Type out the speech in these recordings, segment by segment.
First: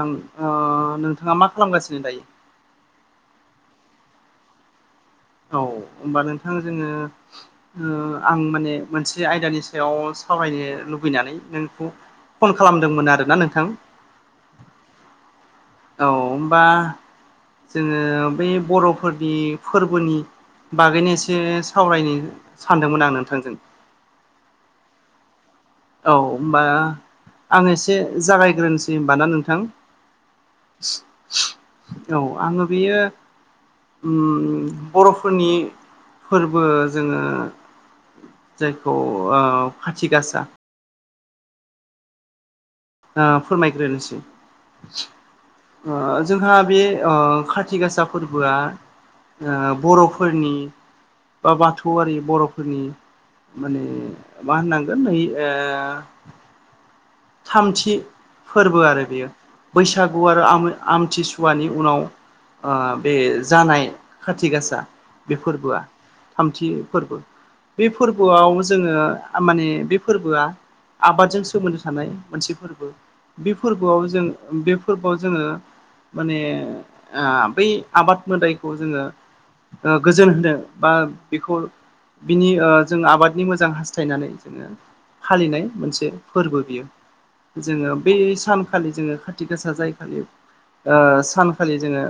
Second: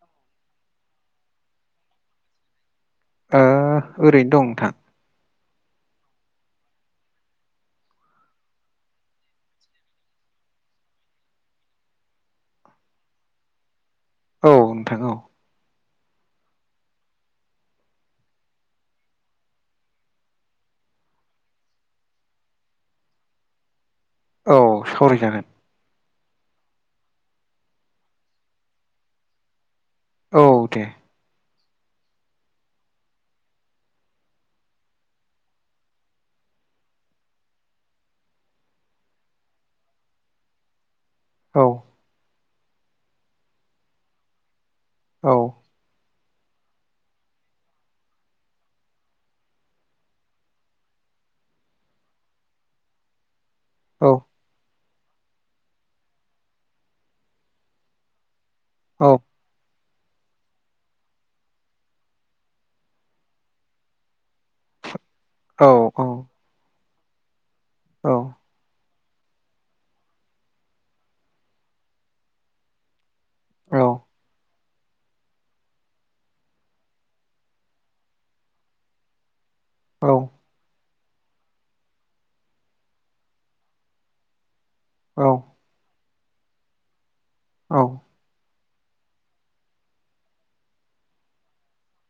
नोंथाङा मा खालामगासिनो दायो? आंयो ओरैनो दं नोंथां औ होमबा नोंथां जोङो आं माने मोनसे आयदानि सायाव सावरायनो लुबैनानै नोंखौ फन खालामदोंमोन आरोना नोंथां औ नोंथां औ औ होमबा जोङो बै बर'फोरनि फोरबोनि बागैनो एसे सावरायनो सानदोंमोन आं नोंथांजों औ सावरायजागोन औ होमबा आं एसे जागायग्रोनोसै होमबा ना नोंथां? औ दे औ आङो बेयो बर'फोरनि फोरबो जोङो जायखौ खाथि गासा औ फोरमायग्रोसै औ जोंहा बे खाथिग गासा फोरबोआ बर'फोरनि बा बाथौआरि बर'फोरनि माने औ मा होननांगोन नै ओ थामथि फोरबो आरो औ बेयो बैसागु आरो आमथिसुवानि उनाव ओबे जानाय खाथि गासा बे औ फोरबोआ औ थामथि फोरबो बे फोरबोआव जोङो माने बे फोरबोआ आबादजों सोमोन्दो थानाय मोनसे फोरबो बे औ फोरबोआव जों बे फोरबोआव जोङो माने बै आबाद मोदायखौ जोङो औ गोजोन होदों बा बेखौ बिनि जों आबादनि मोजां हास्थायनानै जोङो औ फालिनाय मोनसे फोरबो बियो औ जोङो बे सानखालि जोङो खाथि गासा जायखालि ओ सानखालि जोङो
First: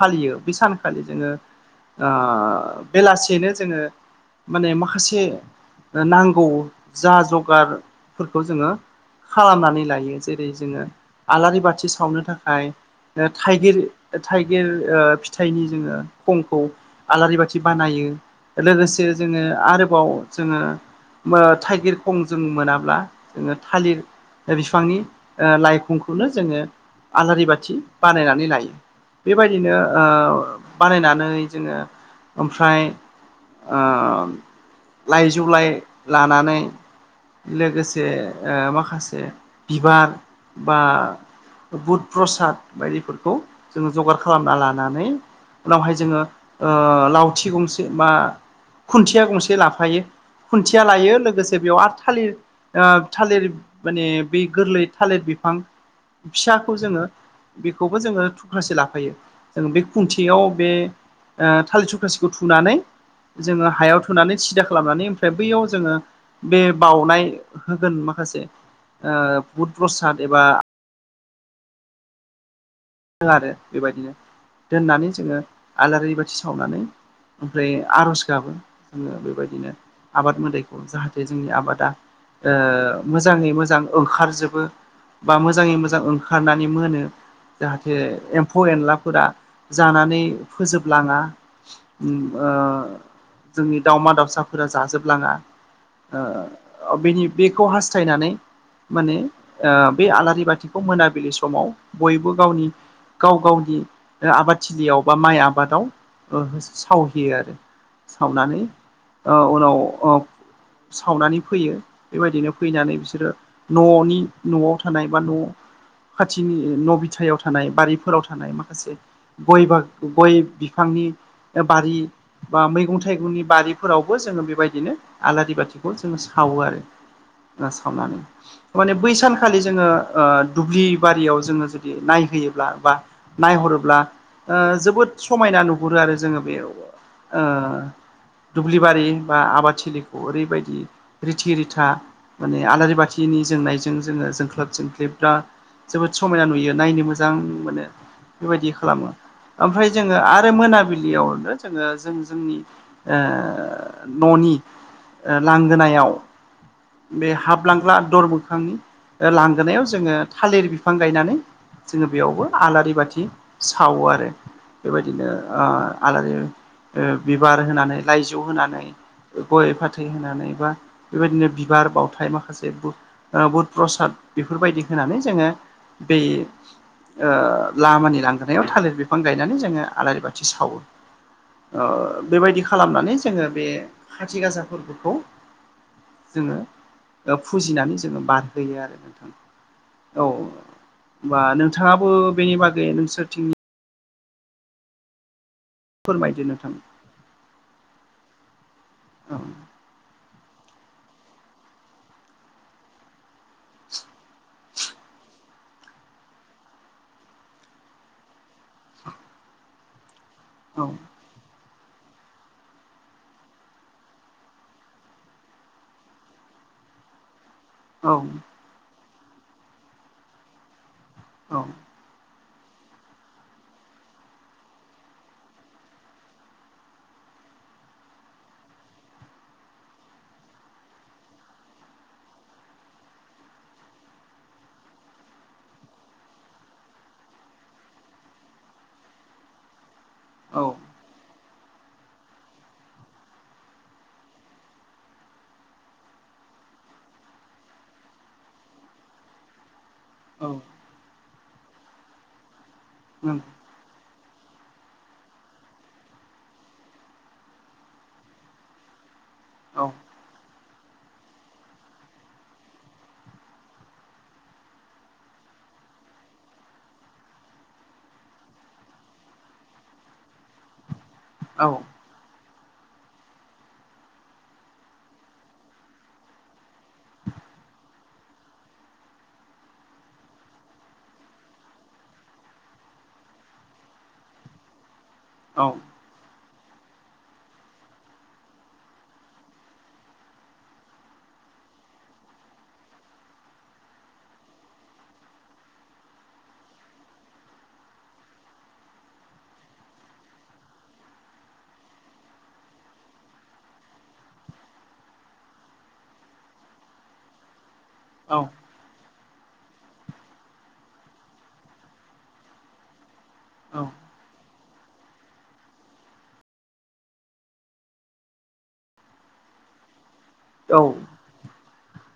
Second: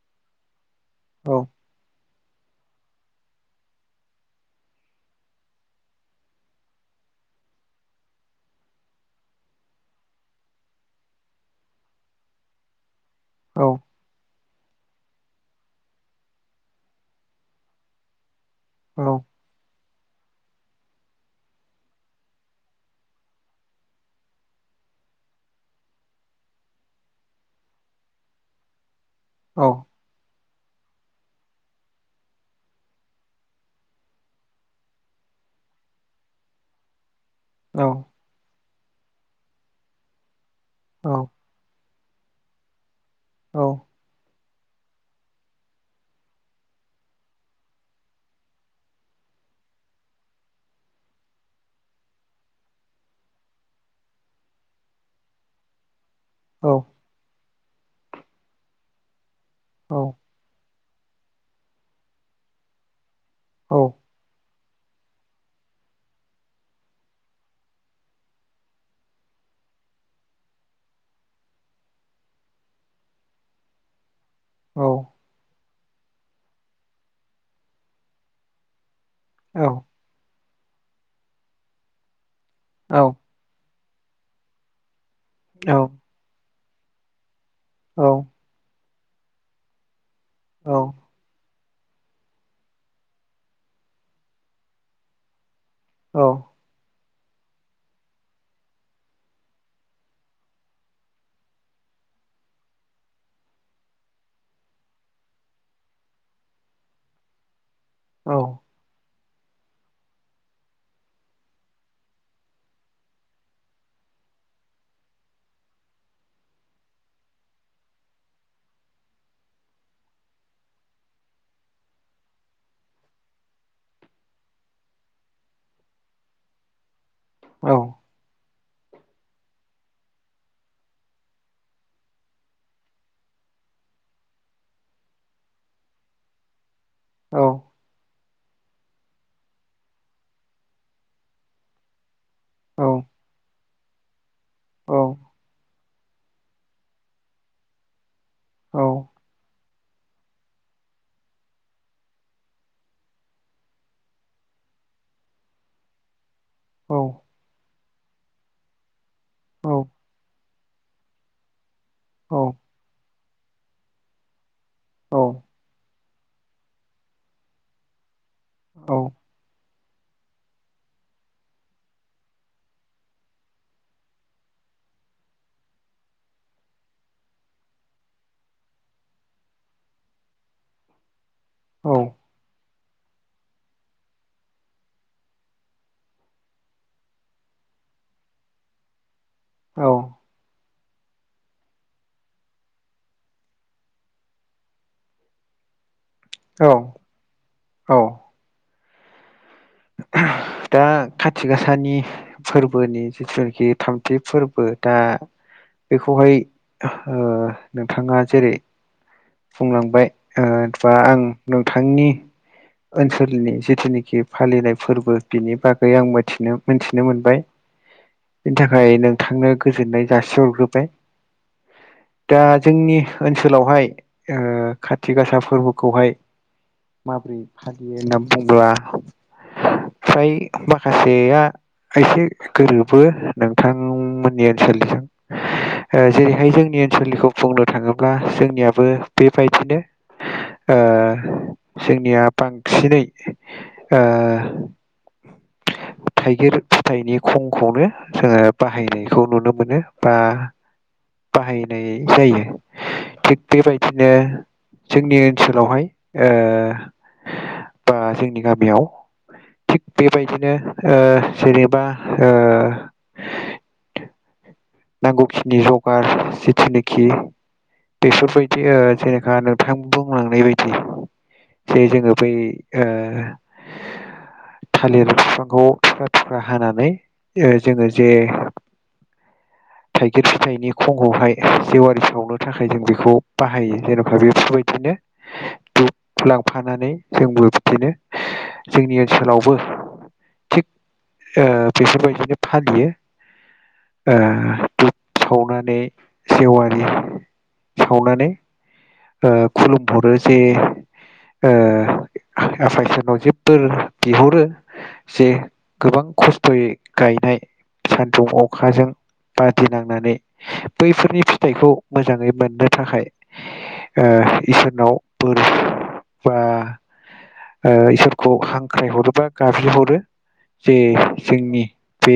फालियो बे सानखालि जोङो औ ओ बेलासियैनो जोङो माने माखासे नांगौ जा जगारफोरखौ जोङो खालामनानै लायो जेरै जोङो आलारि बाथि सावनो थाखाय औ थाइगिर थाइगिर ओ फिथाइनि जोङो खंखौ आलारि बाथि बानायो। लोगोसे जोङो आरो जोङो थाइगिर खं जों मोनाब्ला जोङो थालिर बिफांनि लाइखंखौनो जोङो आलारि बाथि बानायनानै लायो बेबायदिनो औ बानायनानै जोङो ओमफ्राय लाइ जौ लाय लानानै लोगोसे ओ माखासे बिबार बा औ औ बुध प्रसाद बायदिफोरखौ औ। जोङो जगार खालामना लानानै उनावहाय जोङो ओ लावथि गंसे बा खुन्थिया गंसे लाफायो खुन्थिया लायो लोगोसे बेयाव आरो थालिर ओ थालिर माने बे गोरलै थालिर बिफां फिसाखौ जोङो बेखौबो जोङो थुख्रासे लाफायो जों बे खुन्थियाव बे थालिर थुख्रासेखौ थुनानै जोङो हायाव औ थुनानै सिदा खालामनानै ओमफ्राय बैयाव जोङो बे बाउनाय गोन माखासे बुध प्रसाद एबा आरो बेबायदिनो दोननानै जोङो आलारि बाथि सावनानै ओमफ्राय आर'ज गाबो जोङो बेबायदिनो आबाद मोदायखौ जाहाथे जोंनि आबादा मोजां मोजाङै मोजां ओंखारजोबो बा मोजाङै मोजां ओंखारनानै मोनो। जाहाथे एम्फौ एनलाफोरा जानानै फोजोबलाङा। जोंनि दावमा दावसाफोरा जाजोबलाङा ओ बेनि बेखौ हास्थायनानै माने बे आलारि बाथिखौ मोनाबिलि समाव बयबो गावनि गाव गावनि आबादथिलियाव बा माइ आबादाव सावहैयो आरो सावनानै उनाव ओ सावनानै फैयो। बेबायदिनो फैनानै बिसोरो न'नि न'आव थानाय बा न' खाथिनि न' बिथथायाव थानाय बारिफोराव थानाय माखासे गय बागान गय बिफांनि बारि बा मैगं-थाइगंनि बारिफोरावबो जोङो बेबायदिनो आलारि बाथिखौ जोङो सावो आरो। सावनानै माने बै सानखालि जोङो ओ दुब्लि बारियाव जोङो नायहोयोब्ला बा नायहरोब्ला जोबोद समायना नुहुरो आरो जोङो बेयाव ओ दुब्लिबारि बा आबादथिलिखौ ओरैबायदि रिथि रिथा। माने आलारि बाथिनि जोंनायजों जोङो जोंख्लब जोंख्ललिब्रा जोबोद समायना नुयो। नायनो मोजां मोनो बेबायदि खालामो। ओमफ्राय जोङो आरो मोनाबिलियावनो जोङो जों जोंनि न'नि लांगोनायाव बे हाबलांग्रा दर मोखांनि लांगोनायाव जोङो थालिर बिफां गायनानै जोङो बेयावबो आलारि बाथि सावो आरो बेबायदिनो आलारि बिबार होनानै लाइजौ होनानै। गय फाथै होनानै बा बेबायदिनो बिबार बावथाय माखासे बुध प्रसाद बेफोरबायदि होनानै जोङो बै ओ लामानि लांग्रोनायाव थालिर बिफां गायनानै जोङो आलारि बाथि सावो। [inaudible] ओ बेबायदि खालामनानै जोङो बे खाथि गासा फोरबोखौ जोङो फुजिनानै जोङो बारहोयो आरो नोंथां। औ। औ। बा नोंथाङाबो बेनि बागै नोंसोरथिं फोरमाय औ-औ। औ। ओह दा खाथि गासानि फोरबोनि जिथुनाखि थामथि फोरबो दा बेखौहाय ओ नोंथाङा जेरै बुंलांबाय ओ औ बा आं नोंथांनि ओनसोलनि जिथुनिखि फालिनाय फोरबो बिनि बागै आं मिथिनो मोनथिनो मोनबाय। औ। बेनि थाखाय नोंथांनो गोजोननाय जासिहरग्रोबाय। औ। दा जोंनि ओनसोलावहाय ओ खाथि गासा फोरबोखौहाय माबोरै फालियो होनना बुंङोब्ला फ्राय माखासेया एसे गोरोबो नोंथांमोननि ओनसोलजों। ओ जेरैहाय जोंनि ओनसोलनिखौ बुंनो थाङोब्ला जोंनियाबो औ बेबायदिनोह ओ जोंनिया बांसिनै ओ थाइगिर फिथाइनि खंखौनो जोङो बाहायनायखौ नुनो मोनो। बा बाहायनाय जायो थिग बेबायदिनो जोंनि ओनसोलावहाय ओ बा जोंनि गामियाव थिग बेबायदिनो ओ जेनेबा ओ नांगौखिनि जगार जिथुनाखि बेफोरबायदि ओ जेनेखा नोंथां बुंलांनाय बायदि जे जोङो बै ओ थालिर बिफांखौ थुख्रा थुख्रा हानानै जोङो ओ जे थाइगिर फिथाइनि खंखौहाय जेवारि सावनो थाखाय जों बेखौ बाहायो जेन'बा बेफोरबायदिनो। [inaudible] औ। फलांफानानै जोंबो बिदिनो जोंनि ओनसोलावबो थिग ओ बेफोरबायदिनो फालियो। ओ दुब सावनानै जेवारि सावनानै। ओ खुलुमहरो जे ओ आफा इसोरनाव जे बोर बिहरो जे गोबां खस्थ'यै गायनाय सान्दुं अखाजों बादिनांनानै बैफोरनि फिथाइखौ मोजाङै मोननो थाखाय ओ इसोरनाव बोर बा ओ इसोरखौ हांख्राय हरोबा गाबज्रि हरो जे जोंनि बे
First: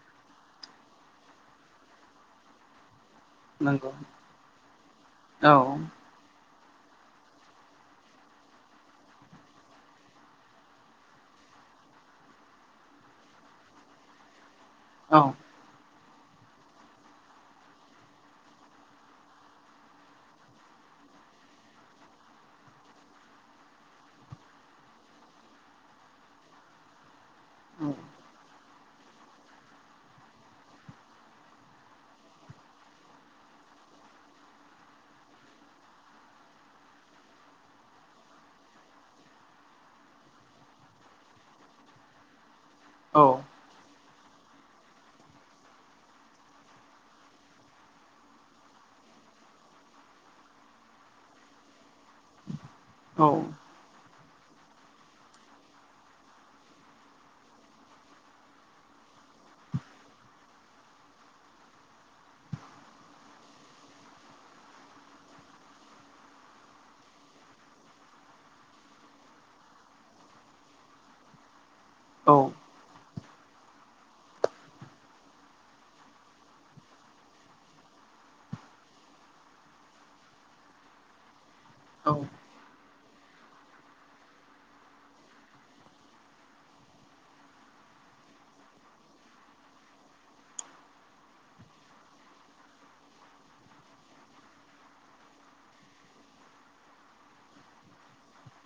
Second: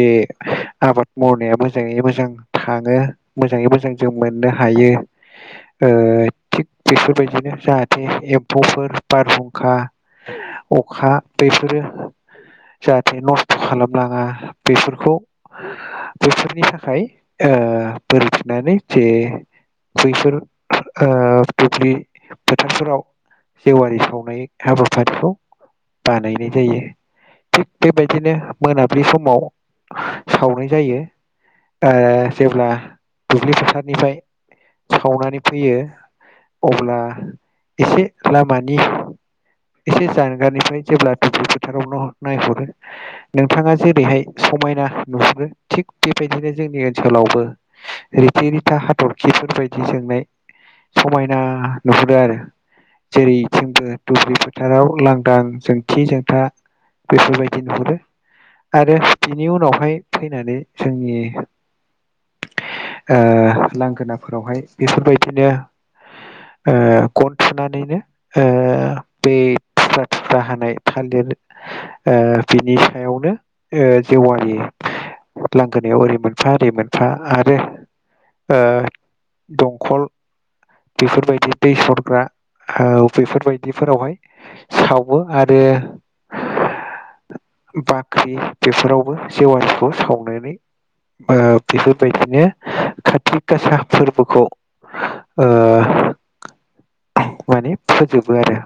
आबाद मावनायाबो मोजाङै मोजां थांङो मोजाङै नंगौ मोजां जों मोननो हायो औ ओ थिग बेफोरबायदिनो जाहाथे एम्फौफोर बारहुंखा अखा बेफोरो जाहाथे नस्थ' खालामलांङा बेफोरखौ औ बे नि थाखाय ओ बोर बिनानै जे बैफोर ओ दुब्लि फोथारफोराव जेवारि सावनाय हाबाफारिखौ बानायनाय जायो। थिग बेबायदिनो मोनाब्लि समाव सावनाय जायो। ओ जेब्ला दुब्लि फोथारनिफ्राय सावनानै फैयो अब्ला एसे लामानि एसे जानगारनिफ्राय जेब्ला दुब्लि फोथाराव न नायहरो औ नोंथाङा जेरैहाय समायना नुहुरो थिग बेबायदिनो जोंनि ओनसोलावबो रिथि रिथा हाथरखिफोरबायदि जोंनाय समायना नुहुरो आरो जेरैथिंबो। दुब्लि फोथाराव लांदां जोंथि जोंथा बेफोरबायदि नुहुरो। आरो बिनि उनावहाय फैनानै जोंनि ओ लांगोनाफोरावहाय बेफोरबायदिनो ओ गन थुनानैनो ओ बे थुफ्रा थुख्रा हानाय थालिर ओ औ बिनि सायावनो ओ जेवारि लांगोनायाव ओरै मोनफा ओरै मोनफा आरो ओ दंखल बेफोरबायदि दै औ सरग्रा आव बेफोरबायदिफोरावहाय सावो आरो बाख्रि बेफोरावबो जेवारिखौ सावनानै ओ बेफोरबायदिनो कातिक गासा फोरबोखौ ओ माने फोजोबो आरो।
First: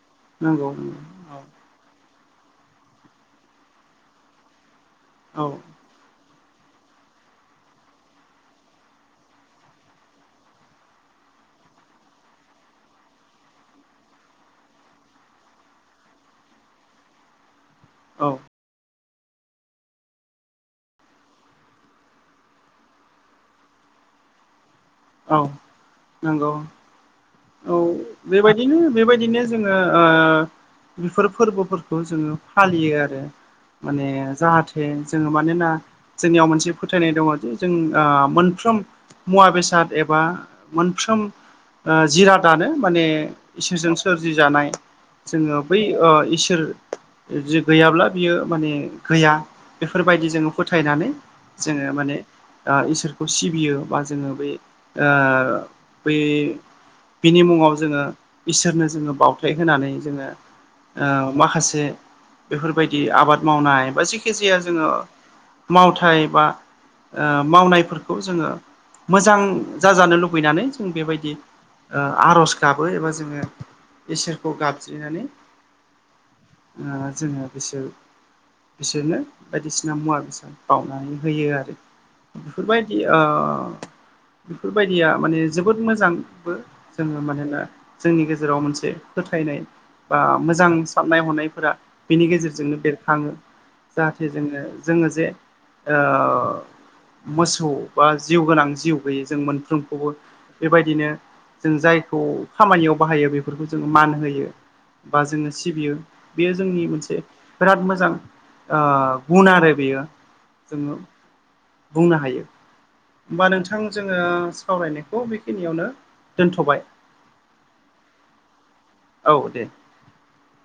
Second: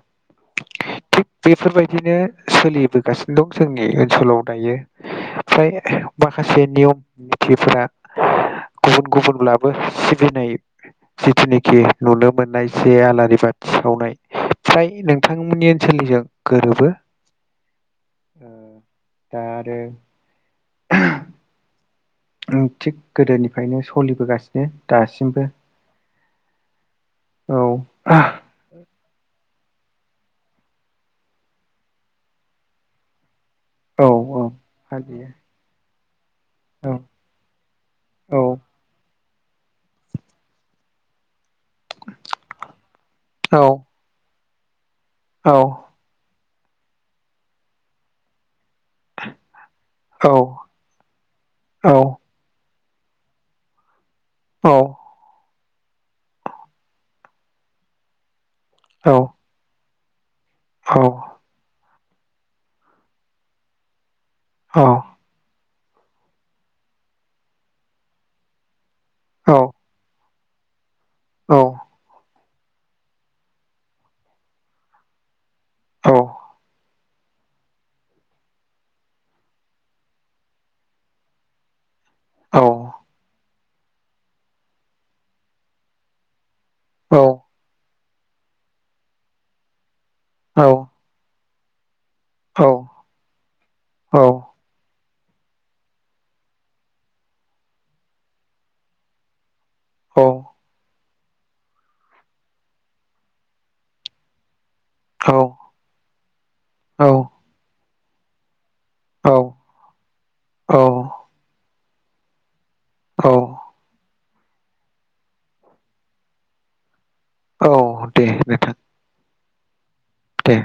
नंगौ उ। थिग बेफोरबायदिनो सोलिबोगासिनो दं जोंनि ओनसोलाव दायो औ फ्राय माखासे नियम निथिफोरा गुबुन गुबुनब्लाबो सिबिनाय जिखिनि जे नुनो मोननाय जे आलारि बाथि सावनाय फ्राय नोंथांमोननि ओनसोलनिजों गोरोबो। औ औ ओ दा आरो ओ थिग गोदोनिफ्रायनो सलिबोगासिनो औ दासिमबो। नंगौ औ बेबायदिनो बेबायदिनो जोंङो ओ बेफोर फोरबोफोरखौ जोङो फालियो आरो। औ माने औ जाहाथे फालियो जोङो मानोना जोंनियाव मोनसे औ फोथायनाय दङ जे जों ओ औ मोनफ्रोम मुवा बेसाद एबा मोनफ्रोम ओ जिरादानो माने इसोरजों औ सोरजि जानाय। औ जोङो बै ओ इसोर जे गैयाब्ला बियो माने गैया औ बेफोरबायदि जोङो फोथायनानै जोङो औ माने आ इसोरखौ सिबियो बा जोङो बे औ आ बे बिनि मुङाव जोङो इसोरनो औ जोङो बावथाय होनानै जोङो ओ माखासे बेफोरबायदि आबाद मावनाय बा जेखि जाया जोङो मावथाय बा ओ मावनायफोरखौ जोङो मोजां जाजानो लुबैनानै जों बेबायदि औ ओ आर'ज गाबो एबा जोङो इसोरखौ गाबज्रिनानै औ ओ जोङो बेसोर बिसोरनो बायदिसिना मुवा बेसाद बाउनानै होयो आरो। औ बेफोरबायदि ओ बेफोरबायदिया माने जोबोद मोजांबो। जोङो औ मानोना जोंनि गेजेराव मोनसे फोथायनाय बा औ मोजां साननाय हनायफोरा बेनि गेजेरजोंनो बेर खाङो जाहाथे जोङो जोङो जे ओ मोसौ बा जिउ गोनां जिउ गैयै जों मोनफ्रोमखौबो बेबायदिनो जों जायखौ खामानियाव बाहायो बेफोरखौ जोङो मान होयो बा जोङो सिबियो बियो जोंनि मोनसे बिराद मोजां आ गुन आरो बेयो जोङो बुंनो हायो होमबा नोंथां जोङो सावरायनायखौ बेखिनियावनो दोनथ'बाय औ दे नोंथां औ दे दे